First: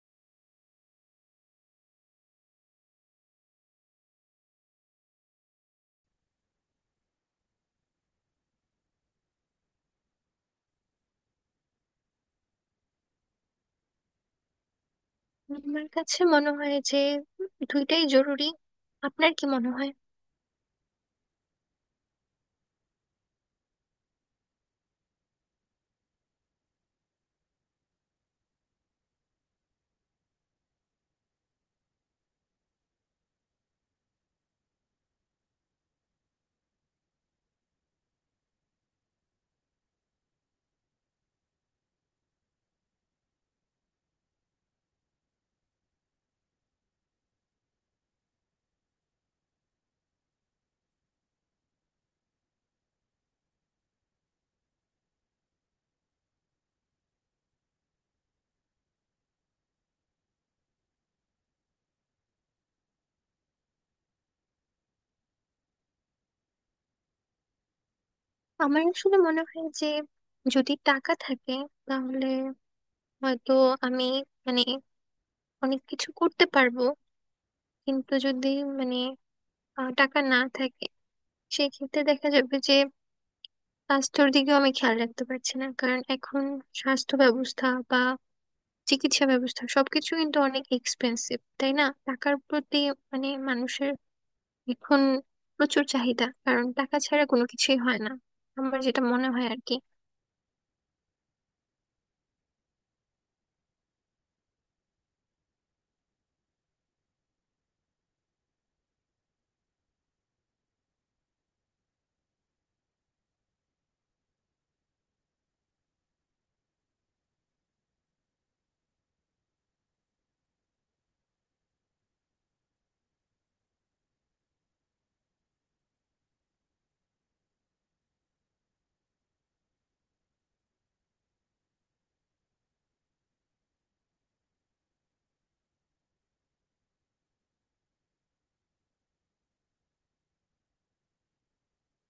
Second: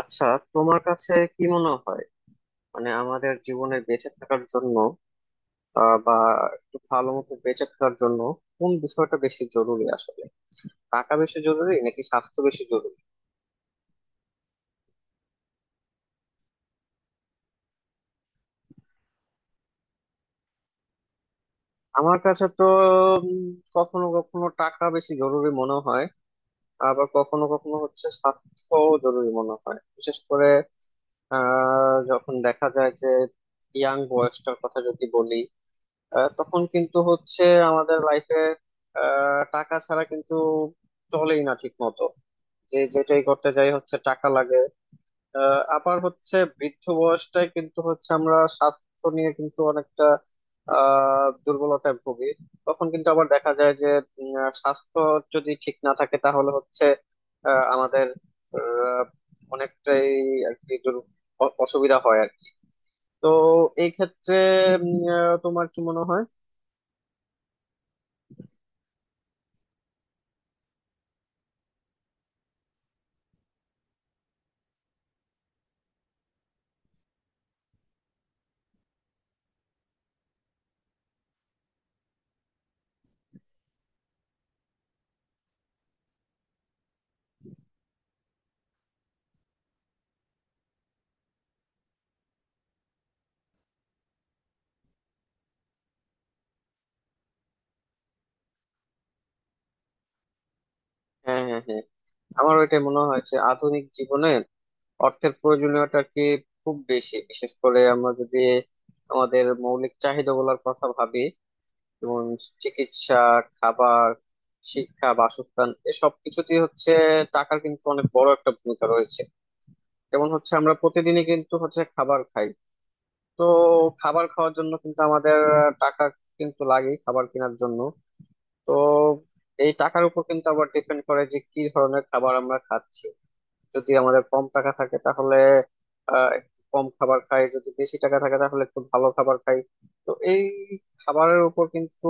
আচ্ছা, তোমার কাছে কি মনে হয়? মানে আমাদের জীবনে বেঁচে থাকার জন্য, বা একটু ভালো মতো বেঁচে থাকার জন্য কোন বিষয়টা বেশি জরুরি আসলে? টাকা বেশি জরুরি নাকি স্বাস্থ্য বেশি জরুরি? আমার কাছে মনে হয় যে দুইটাই জরুরি। আপনার কি মনে হয়? আমার কাছে তো উম, কখনো কখনো টাকা বেশি জরুরি মনে হয়, আবার কখনো কখনো হচ্ছে স্বাস্থ্য জরুরি মনে হয়। বিশেষ করে যখন দেখা যায় যে ইয়াং বয়সটার কথা যদি বলি, তখন কিন্তু হচ্ছে আমাদের লাইফে টাকা ছাড়া কিন্তু চলেই না ঠিক মতো। যে যেটাই করতে যাই হচ্ছে টাকা লাগে। আবার হচ্ছে বৃদ্ধ বয়সটায় কিন্তু হচ্ছে আমরা স্বাস্থ্য নিয়ে কিন্তু অনেকটা দুর্বলতায় ভুগি। তখন কিন্তু আবার দেখা যায় যে স্বাস্থ্য যদি ঠিক না থাকে তাহলে হচ্ছে আমাদের আহ, অনেকটাই আর কি অসুবিধা হয় আর কি। তো এই ক্ষেত্রে তোমার কি মনে হয়? আমার আসলে মনে হয় যে যদি টাকা থাকে তাহলে হয়তো আমি মানে অনেক কিছু করতে পারবো। কিন্তু যদি মানে টাকা না থাকে, সেক্ষেত্রে দেখা যাবে যে স্বাস্থ্যের দিকেও আমি খেয়াল রাখতে পারছি না, কারণ এখন স্বাস্থ্য ব্যবস্থা বা চিকিৎসা ব্যবস্থা সবকিছু কিন্তু অনেক এক্সপেন্সিভ, তাই না? টাকার প্রতি মানুষের এখন প্রচুর চাহিদা, কারণ টাকা ছাড়া কোনো কিছুই হয় না। আমার যেটা মনে হয় আর কি। হ্যাঁ, হ্যাঁ, হ্যাঁ। আমার ওইটাই মনে হয় যে আধুনিক জীবনে অর্থের প্রয়োজনীয়তা কি খুব বেশি। বিশেষ করে আমরা যদি আমাদের মৌলিক চাহিদা গুলার কথা ভাবি, যেমন চিকিৎসা, খাবার, শিক্ষা, বাসস্থান, এসব কিছুতেই হচ্ছে টাকার কিন্তু অনেক বড় একটা ভূমিকা রয়েছে। যেমন হচ্ছে আমরা প্রতিদিনই কিন্তু হচ্ছে খাবার খাই। তো খাবার খাওয়ার জন্য কিন্তু আমাদের টাকা কিন্তু লাগে খাবার কেনার জন্য। তো এই টাকার উপর কিন্তু আবার ডিপেন্ড করে যে কি ধরনের খাবার আমরা খাচ্ছি। যদি আমাদের কম টাকা থাকে তাহলে একটু কম খাবার খাই, যদি বেশি টাকা থাকে তাহলে একটু ভালো খাবার খাই। তো এই খাবারের উপর কিন্তু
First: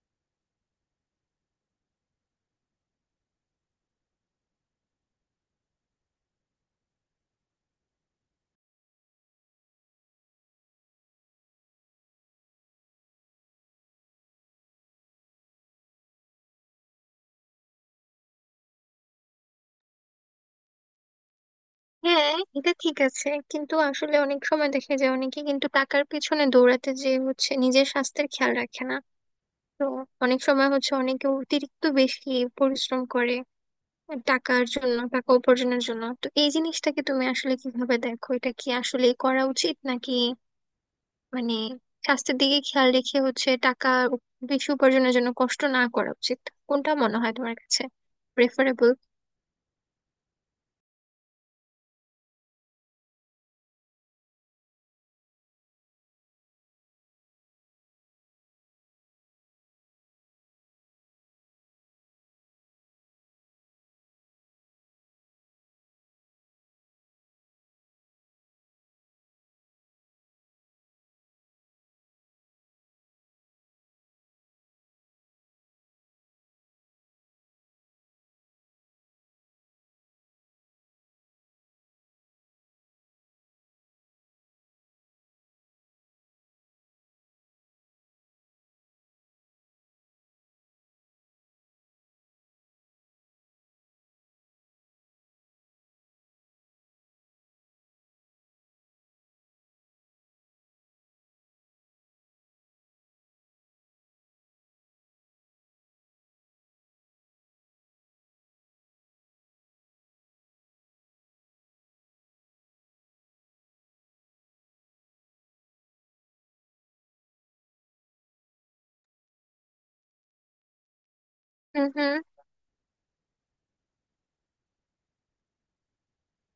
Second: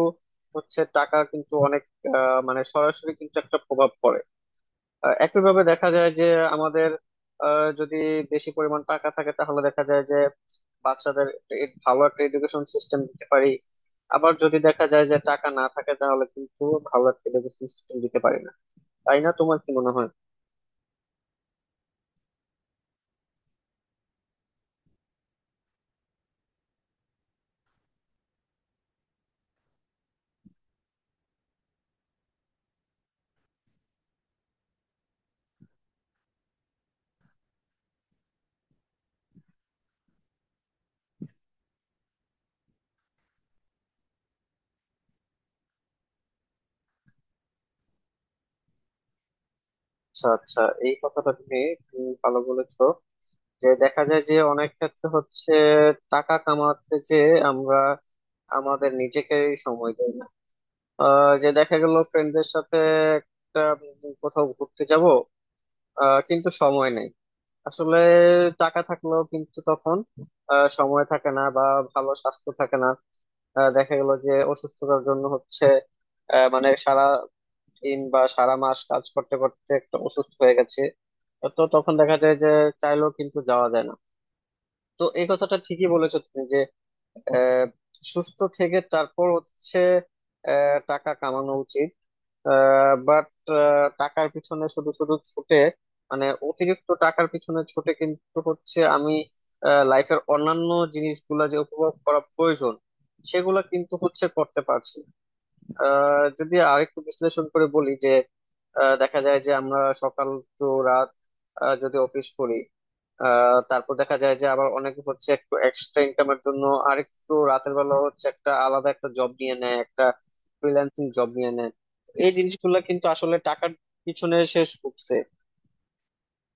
হচ্ছে টাকা কিন্তু অনেক মানে সরাসরি কিন্তু একটা প্রভাব পড়ে। একইভাবে দেখা যায় যে আমাদের যদি বেশি পরিমাণ টাকা থাকে তাহলে দেখা যায় যে বাচ্চাদের একটা ভালো একটা এডুকেশন সিস্টেম দিতে পারি। আবার যদি দেখা যায় যে টাকা না থাকে তাহলে কিন্তু ভালো একটা এডুকেশন সিস্টেম দিতে পারি না। তাই না? তোমার কি মনে হয়? হ্যাঁ, এটা ঠিক আছে, কিন্তু আসলে অনেক সময় দেখা যায় অনেকে কিন্তু টাকার পেছনে দৌড়াতে যে হচ্ছে নিজের স্বাস্থ্যের খেয়াল রাখে না। তো অনেক সময় হচ্ছে অনেকে অতিরিক্ত বেশি পরিশ্রম করে টাকার জন্য, টাকা উপার্জনের জন্য। তো এই জিনিসটাকে তুমি আসলে কিভাবে দেখো? এটা কি আসলে করা উচিত, নাকি মানে স্বাস্থ্যের দিকে খেয়াল রেখে হচ্ছে টাকা বেশি উপার্জনের জন্য কষ্ট না করা উচিত? কোনটা মনে হয় তোমার কাছে প্রেফারেবল? আচ্ছা, আচ্ছা। এই কথাটা তুমি তুমি ভালো বলেছো। যে দেখা যায় যে অনেক ক্ষেত্রে হচ্ছে টাকা কামাতে যে আমরা আমাদের নিজেকে সময় দেই না। যে দেখা গেল ফ্রেন্ডদের সাথে একটা কোথাও ঘুরতে যাব, কিন্তু সময় নেই আসলে। টাকা থাকলেও কিন্তু তখন সময় থাকে না বা ভালো স্বাস্থ্য থাকে না। দেখা গেল যে অসুস্থতার জন্য হচ্ছে মানে সারা দিন বা সারা মাস কাজ করতে করতে একটা অসুস্থ হয়ে গেছে। তো তখন দেখা যায় যে চাইলেও কিন্তু যাওয়া যায় না। তো এই কথাটা ঠিকই বলেছো তুমি যে আহ, সুস্থ থেকে তারপর হচ্ছে টাকা কামানো উচিত। বাট টাকার পিছনে শুধু শুধু ছুটে, মানে অতিরিক্ত টাকার পিছনে ছুটে কিন্তু হচ্ছে আমি লাইফের অন্যান্য জিনিসগুলা যে উপভোগ করা প্রয়োজন সেগুলা কিন্তু হচ্ছে করতে পারছি না। যদি আরেকটু বিশ্লেষণ করে বলি যে দেখা যায় যে আমরা সকাল টু রাত যদি অফিস করি, তারপর দেখা যায় যে আবার অনেকে হচ্ছে একটু এক্সট্রা ইনকামের জন্য আরেকটু রাতের বেলা হচ্ছে একটা আলাদা একটা জব নিয়ে নেয়, একটা ফ্রিল্যান্সিং জব নিয়ে নেয়। হুম, হুম, এই জিনিসগুলো কিন্তু আসলে টাকার পিছনে শেষ করছে।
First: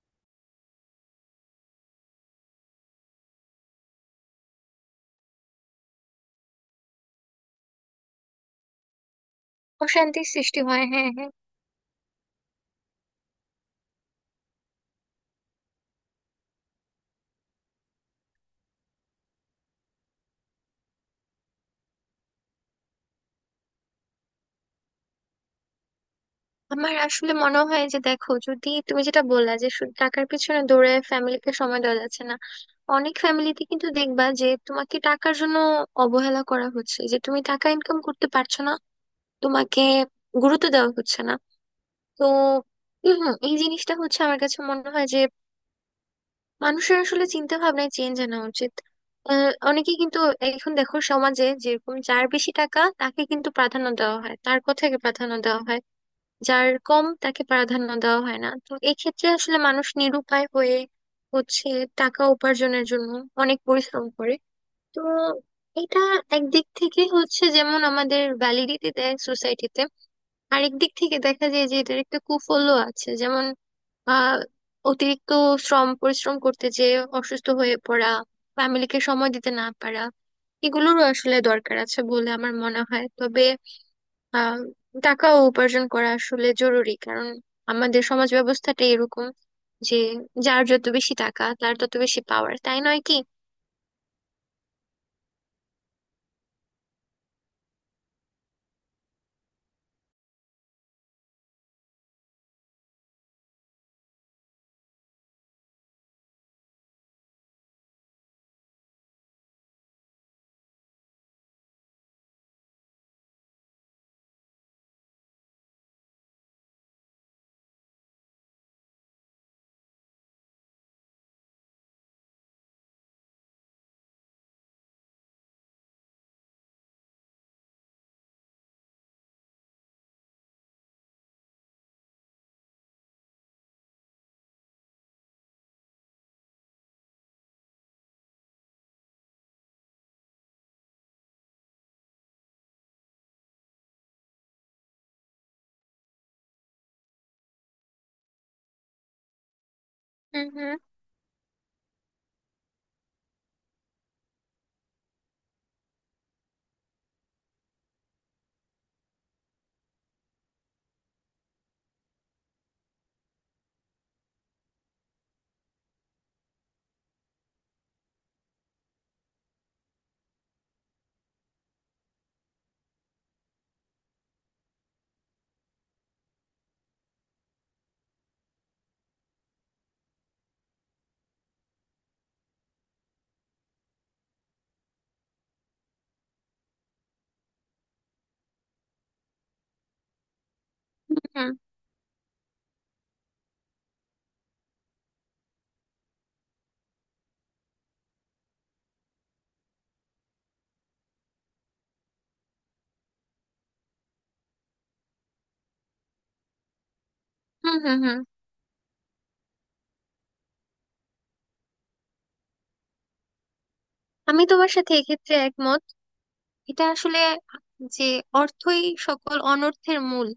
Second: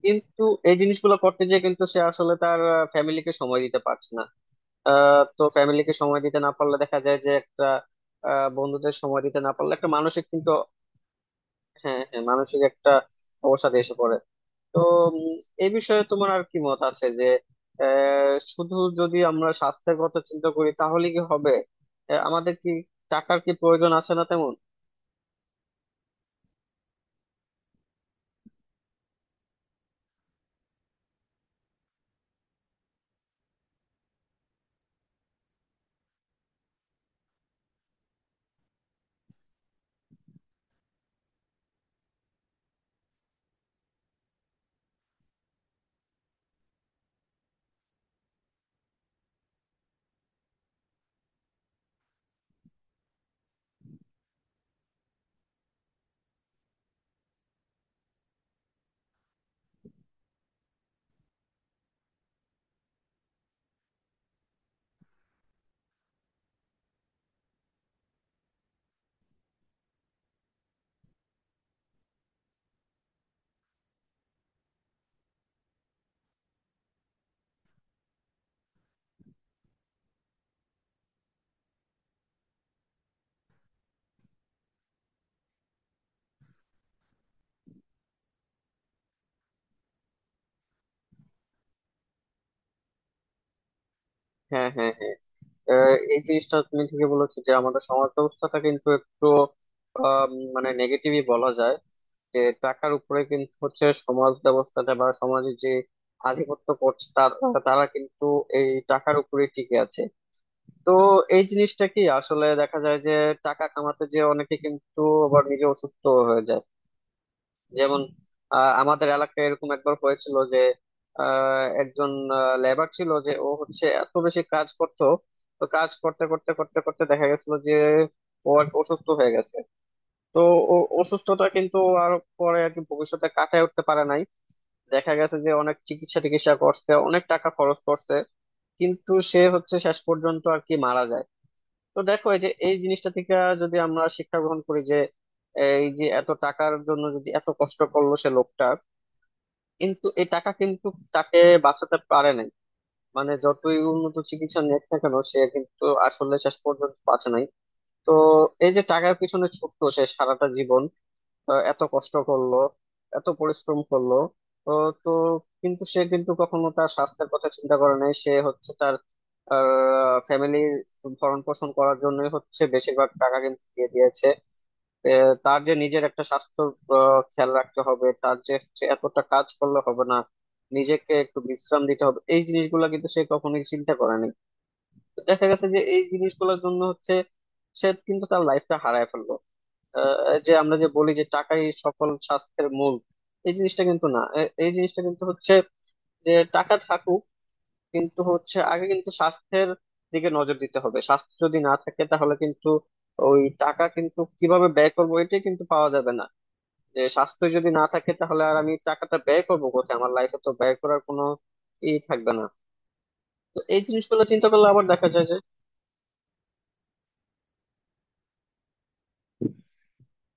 কিন্তু এই জিনিসগুলো করতে গিয়ে কিন্তু সে আসলে তার ফ্যামিলিকে সময় দিতে পারছে না। তো ফ্যামিলিকে সময় দিতে না পারলে দেখা যায় যে একটা বন্ধুদের সময় দিতে না পারলে একটা মানসিক। অশান্তির সৃষ্টি হয়, হ্যাঁ হ্যাঁ। হ্যাঁ, হ্যাঁ, মানসিক একটা অবসাদ এসে পড়ে। তো উম, এই বিষয়ে তোমার আর কি মত আছে যে শুধু যদি আমরা স্বাস্থ্যের কথা চিন্তা করি তাহলে কি হবে? আমাদের কি টাকার কি প্রয়োজন আছে না তেমন? আমার আসলে মনে হয় যে দেখো, যদি তুমি যেটা বললা যে শুধু টাকার পিছনে দৌড়ে ফ্যামিলিকে সময় দেওয়া যাচ্ছে না, অনেক ফ্যামিলিতে কিন্তু দেখবা যে তোমাকে টাকার জন্য অবহেলা করা হচ্ছে, যে তুমি টাকা ইনকাম করতে পারছো না, তোমাকে গুরুত্ব দেওয়া হচ্ছে না। তো হুম, এই জিনিসটা হচ্ছে আমার কাছে মনে হয় যে মানুষের আসলে চিন্তা ভাবনায় চেঞ্জ আনা উচিত। অনেকে কিন্তু এখন দেখো সমাজে যেরকম, যার বেশি টাকা তাকে কিন্তু প্রাধান্য দেওয়া হয়, তার কথাকে প্রাধান্য দেওয়া হয়। যার কম তাকে প্রাধান্য দেওয়া হয় না। তো এক্ষেত্রে আসলে মানুষ নিরুপায় হয়ে হচ্ছে টাকা উপার্জনের জন্য অনেক পরিশ্রম করে। তো এটা একদিক থেকে হচ্ছে যেমন আমাদের ভ্যালিডিটি দেয় সোসাইটিতে, আরেক দিক থেকে দেখা যায় যে এটার একটা কুফলও আছে। যেমন আহ অতিরিক্ত শ্রম পরিশ্রম করতে যে অসুস্থ হয়ে পড়া, ফ্যামিলিকে সময় দিতে না পারা, এগুলোরও আসলে দরকার আছে বলে আমার মনে হয়। তবে আহ টাকা উপার্জন করা আসলে জরুরি, কারণ আমাদের সমাজ ব্যবস্থাটা এরকম যে যার যত বেশি টাকা, তার তত বেশি পাওয়ার, তাই নয় কি? হ্যাঁ, হ্যাঁ, হ্যাঁ। এই জিনিসটা তুমি ঠিকই বলেছো যে আমাদের সমাজ ব্যবস্থাটা কিন্তু একটু মানে নেগেটিভই বলা যায়। যে টাকার উপরে কিন্তু হচ্ছে সমাজ ব্যবস্থাটা, বা সমাজের যে আধিপত্য করছে তারা তারা কিন্তু এই টাকার উপরে টিকে আছে। তো এই জিনিসটা কি আসলে দেখা যায় যে টাকা কামাতে যে অনেকে কিন্তু আবার নিজে অসুস্থ হয়ে যায়। যেমন আমাদের এলাকায় এরকম একবার হয়েছিল যে একজন লেবার ছিল যে ও হচ্ছে এত বেশি কাজ করতো। তো কাজ করতে করতে করতে করতে দেখা গেছিল যে ও আর কি অসুস্থ হয়ে গেছে। তো ও অসুস্থতা কিন্তু আর পরে আর কি ভবিষ্যতে কাটায় উঠতে পারে নাই। দেখা গেছে যে অনেক চিকিৎসা টিকিৎসা করছে, অনেক টাকা খরচ করছে, কিন্তু সে হচ্ছে শেষ পর্যন্ত আর কি মারা যায়। তো দেখো এই যে এই জিনিসটা থেকে যদি আমরা শিক্ষা গ্রহণ করি যে এই যে এত টাকার জন্য যদি এত কষ্ট করলো সে লোকটা, কিন্তু এই হুম, টাকা হুম, কিন্তু তাকে বাঁচাতে পারে নাই। মানে যতই উন্নত চিকিৎসা নিক না কেন সে কিন্তু আসলে শেষ পর্যন্ত বাঁচে নাই। তো এই যে টাকার পিছনে ছুটলো সে সারাটা জীবন, এত কষ্ট করলো, এত পরিশ্রম করলো। তো তো কিন্তু সে কিন্তু কখনো তার স্বাস্থ্যের কথা চিন্তা করে নাই। সে হচ্ছে তার ফ্যামিলি ভরণ পোষণ করার জন্যই হচ্ছে বেশিরভাগ টাকা কিন্তু দিয়ে দিয়েছে। এ, তার যে নিজের একটা স্বাস্থ্য খেয়াল রাখতে হবে, তার যে সে এতটা কাজ করলে হবে না, নিজেকে একটু বিশ্রাম দিতে হবে, এই জিনিসগুলো কিন্তু সে কখনোই চিন্তা করেনি। তো দেখা গেছে যে এই জিনিসগুলোর জন্য হচ্ছে সে কিন্তু তার লাইফটা হারায় ফেললো। যে আমরা যে বলি যে হুম, টাকাই সকল স্বাস্থ্যের মূল, এই জিনিসটা কিন্তু না। এই জিনিসটা কিন্তু হচ্ছে যে টাকা থাকুক, কিন্তু হচ্ছে আগে কিন্তু স্বাস্থ্যের দিকে নজর দিতে হবে। স্বাস্থ্য যদি না থাকে তাহলে কিন্তু ওই টাকা কিন্তু কিভাবে ব্যয় করবো এটাই কিন্তু পাওয়া যাবে না। যে স্বাস্থ্য যদি হুম, না হুম, থাকে হুম। তাহলে আর আমি টাকাটা ব্যয় করবো কোথায়? আমার লাইফে তো ব্যয় করার কোনো ই থাকবে না। তো এই জিনিসগুলো আমি চিন্তা করলে তোমার আবার সাথে দেখা যায় এক্ষেত্রে যে। একমত। এটা আসলে যে অর্থই সকল অনর্থের মূল,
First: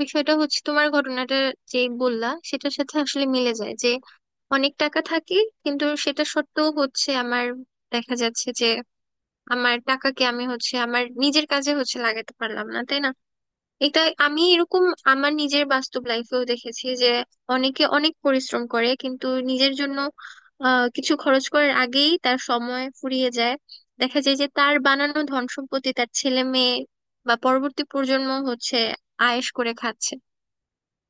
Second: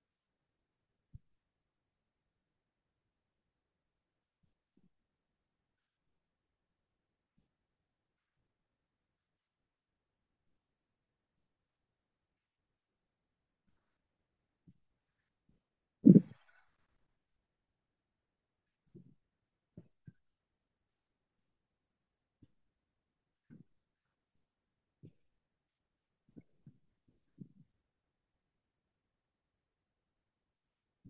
বিষয়টা হচ্ছে তোমার ঘটনাটা যে বললা সেটার সাথে আসলে মিলে যায়, যে অনেক টাকা থাকে কিন্তু সেটা সত্ত্বেও হচ্ছে আমার দেখা যাচ্ছে যে আমার টাকাকে আমি হচ্ছে আমার নিজের কাজে হচ্ছে লাগাতে পারলাম না, তাই না? এটা আমি এরকম আমার নিজের বাস্তব লাইফেও দেখেছি যে অনেকে অনেক পরিশ্রম করে কিন্তু নিজের জন্য কিছু খরচ করার আগেই তার সময় ফুরিয়ে যায়। দেখা যায় যে তার বানানো ধন সম্পত্তি তার ছেলে মেয়ে বা পরবর্তী প্রজন্ম হচ্ছে আয়েশ করে খাচ্ছে।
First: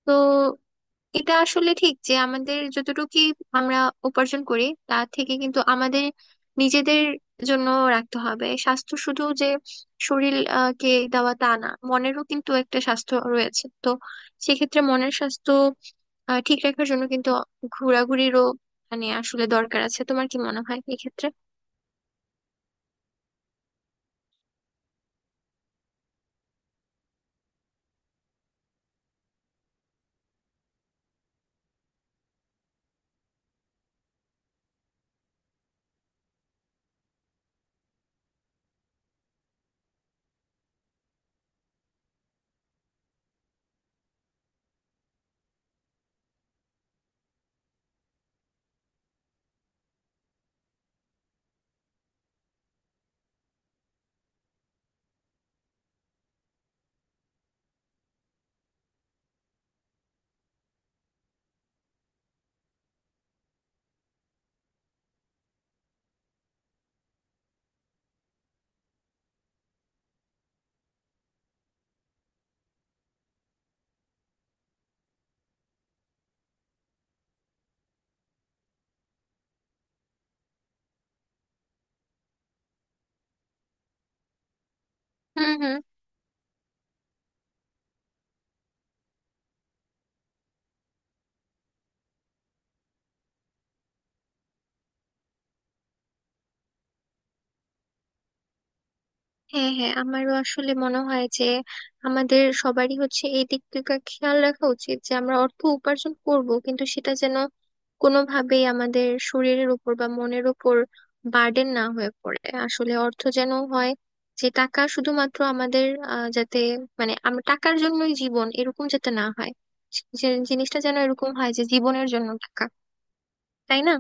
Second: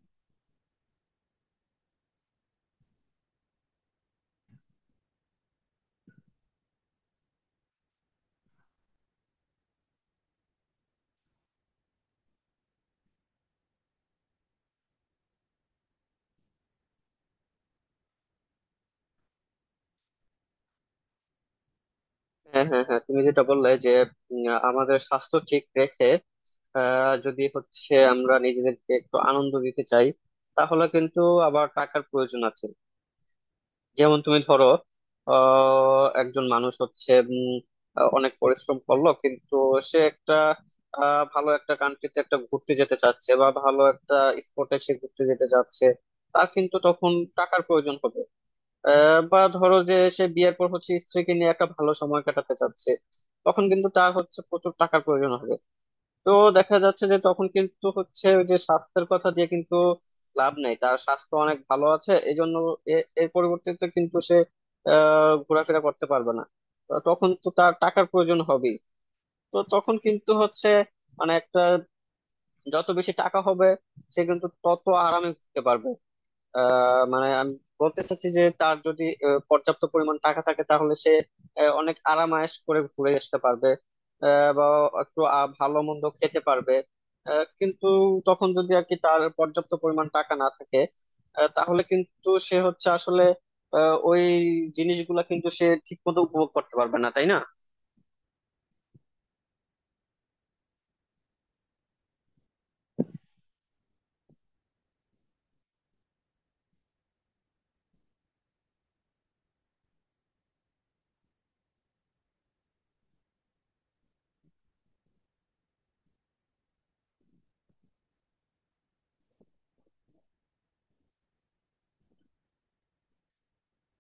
তো এটা আসলে ঠিক যে আমাদের যতটুকু আমরা উপার্জন করি, তা থেকে কিন্তু আমাদের নিজেদের জন্য রাখতে হবে। স্বাস্থ্য শুধু যে শরীর কে দেওয়া তা না, মনেরও কিন্তু একটা স্বাস্থ্য রয়েছে। তো সেক্ষেত্রে মনের স্বাস্থ্য ঠিক রাখার জন্য কিন্তু ঘোরাঘুরিরও আসলে দরকার আছে। তোমার কি মনে হয় এক্ষেত্রে? হ্যাঁ, হ্যাঁ, হ্যাঁ। তুমি যেটা বললে যে উম, আমাদের স্বাস্থ্য ঠিক রেখে যদি হচ্ছে আমরা নিজেদেরকে একটু আনন্দ দিতে চাই তাহলে কিন্তু আবার টাকার প্রয়োজন আছে। যেমন তুমি ধরো একজন মানুষ হচ্ছে অনেক পরিশ্রম করলো, কিন্তু সে একটা ভালো একটা কান্ট্রিতে একটা ঘুরতে যেতে চাচ্ছে বা ভালো একটা স্পটে সে ঘুরতে যেতে চাচ্ছে। তার কিন্তু তখন টাকার প্রয়োজন হবে। বা ধরো যে সে বিয়ের পর হচ্ছে স্ত্রীকে নিয়ে একটা ভালো সময় কাটাতে চাচ্ছে, তখন কিন্তু তার হচ্ছে প্রচুর টাকার প্রয়োজন হবে। তো দেখা যাচ্ছে যে তখন কিন্তু হচ্ছে ওই যে স্বাস্থ্যের কথা দিয়ে কিন্তু লাভ নেই, তার স্বাস্থ্য অনেক ভালো আছে এই জন্য এর পরিবর্তে কিন্তু সে ঘোরাফেরা করতে পারবে না। তো তখন তো তার টাকার প্রয়োজন হবেই। তো তখন কিন্তু হচ্ছে মানে একটা, যত বেশি টাকা হবে সে কিন্তু তত আরামে ঘুরতে পারবে। মানে আমি বলতে চাচ্ছি যে তার যদি পর্যাপ্ত পরিমাণ টাকা থাকে তাহলে সে অনেক আরামায়েশ করে ঘুরে আসতে পারবে। বা একটু হুম, হুম, ভালো মন্দ খেতে পারবে। কিন্তু তখন যদি আর কি তার পর্যাপ্ত পরিমাণ টাকা না থাকে, তাহলে কিন্তু সে হচ্ছে আসলে ওই জিনিসগুলা কিন্তু সে ঠিক মতো উপভোগ করতে পারবে না, তাই না? হ্যাঁ হ্যাঁ। আমারও আসলে মনে হয় যে আমাদের সবারই হচ্ছে এই দিক দিকটা খেয়াল রাখা উচিত যে আমরা অর্থ উপার্জন করব, কিন্তু সেটা যেন কোনোভাবেই আমাদের শরীরের উপর বা মনের উপর বার্ডেন না হয়ে পড়ে। আসলে অর্থ যেন হয় যে টাকা শুধুমাত্র আমাদের যাতে, আমরা টাকার জন্যই জীবন এরকম যাতে না হয়, যে জিনিসটা যেন এরকম হয় যে জীবনের জন্য টাকা, তাই না?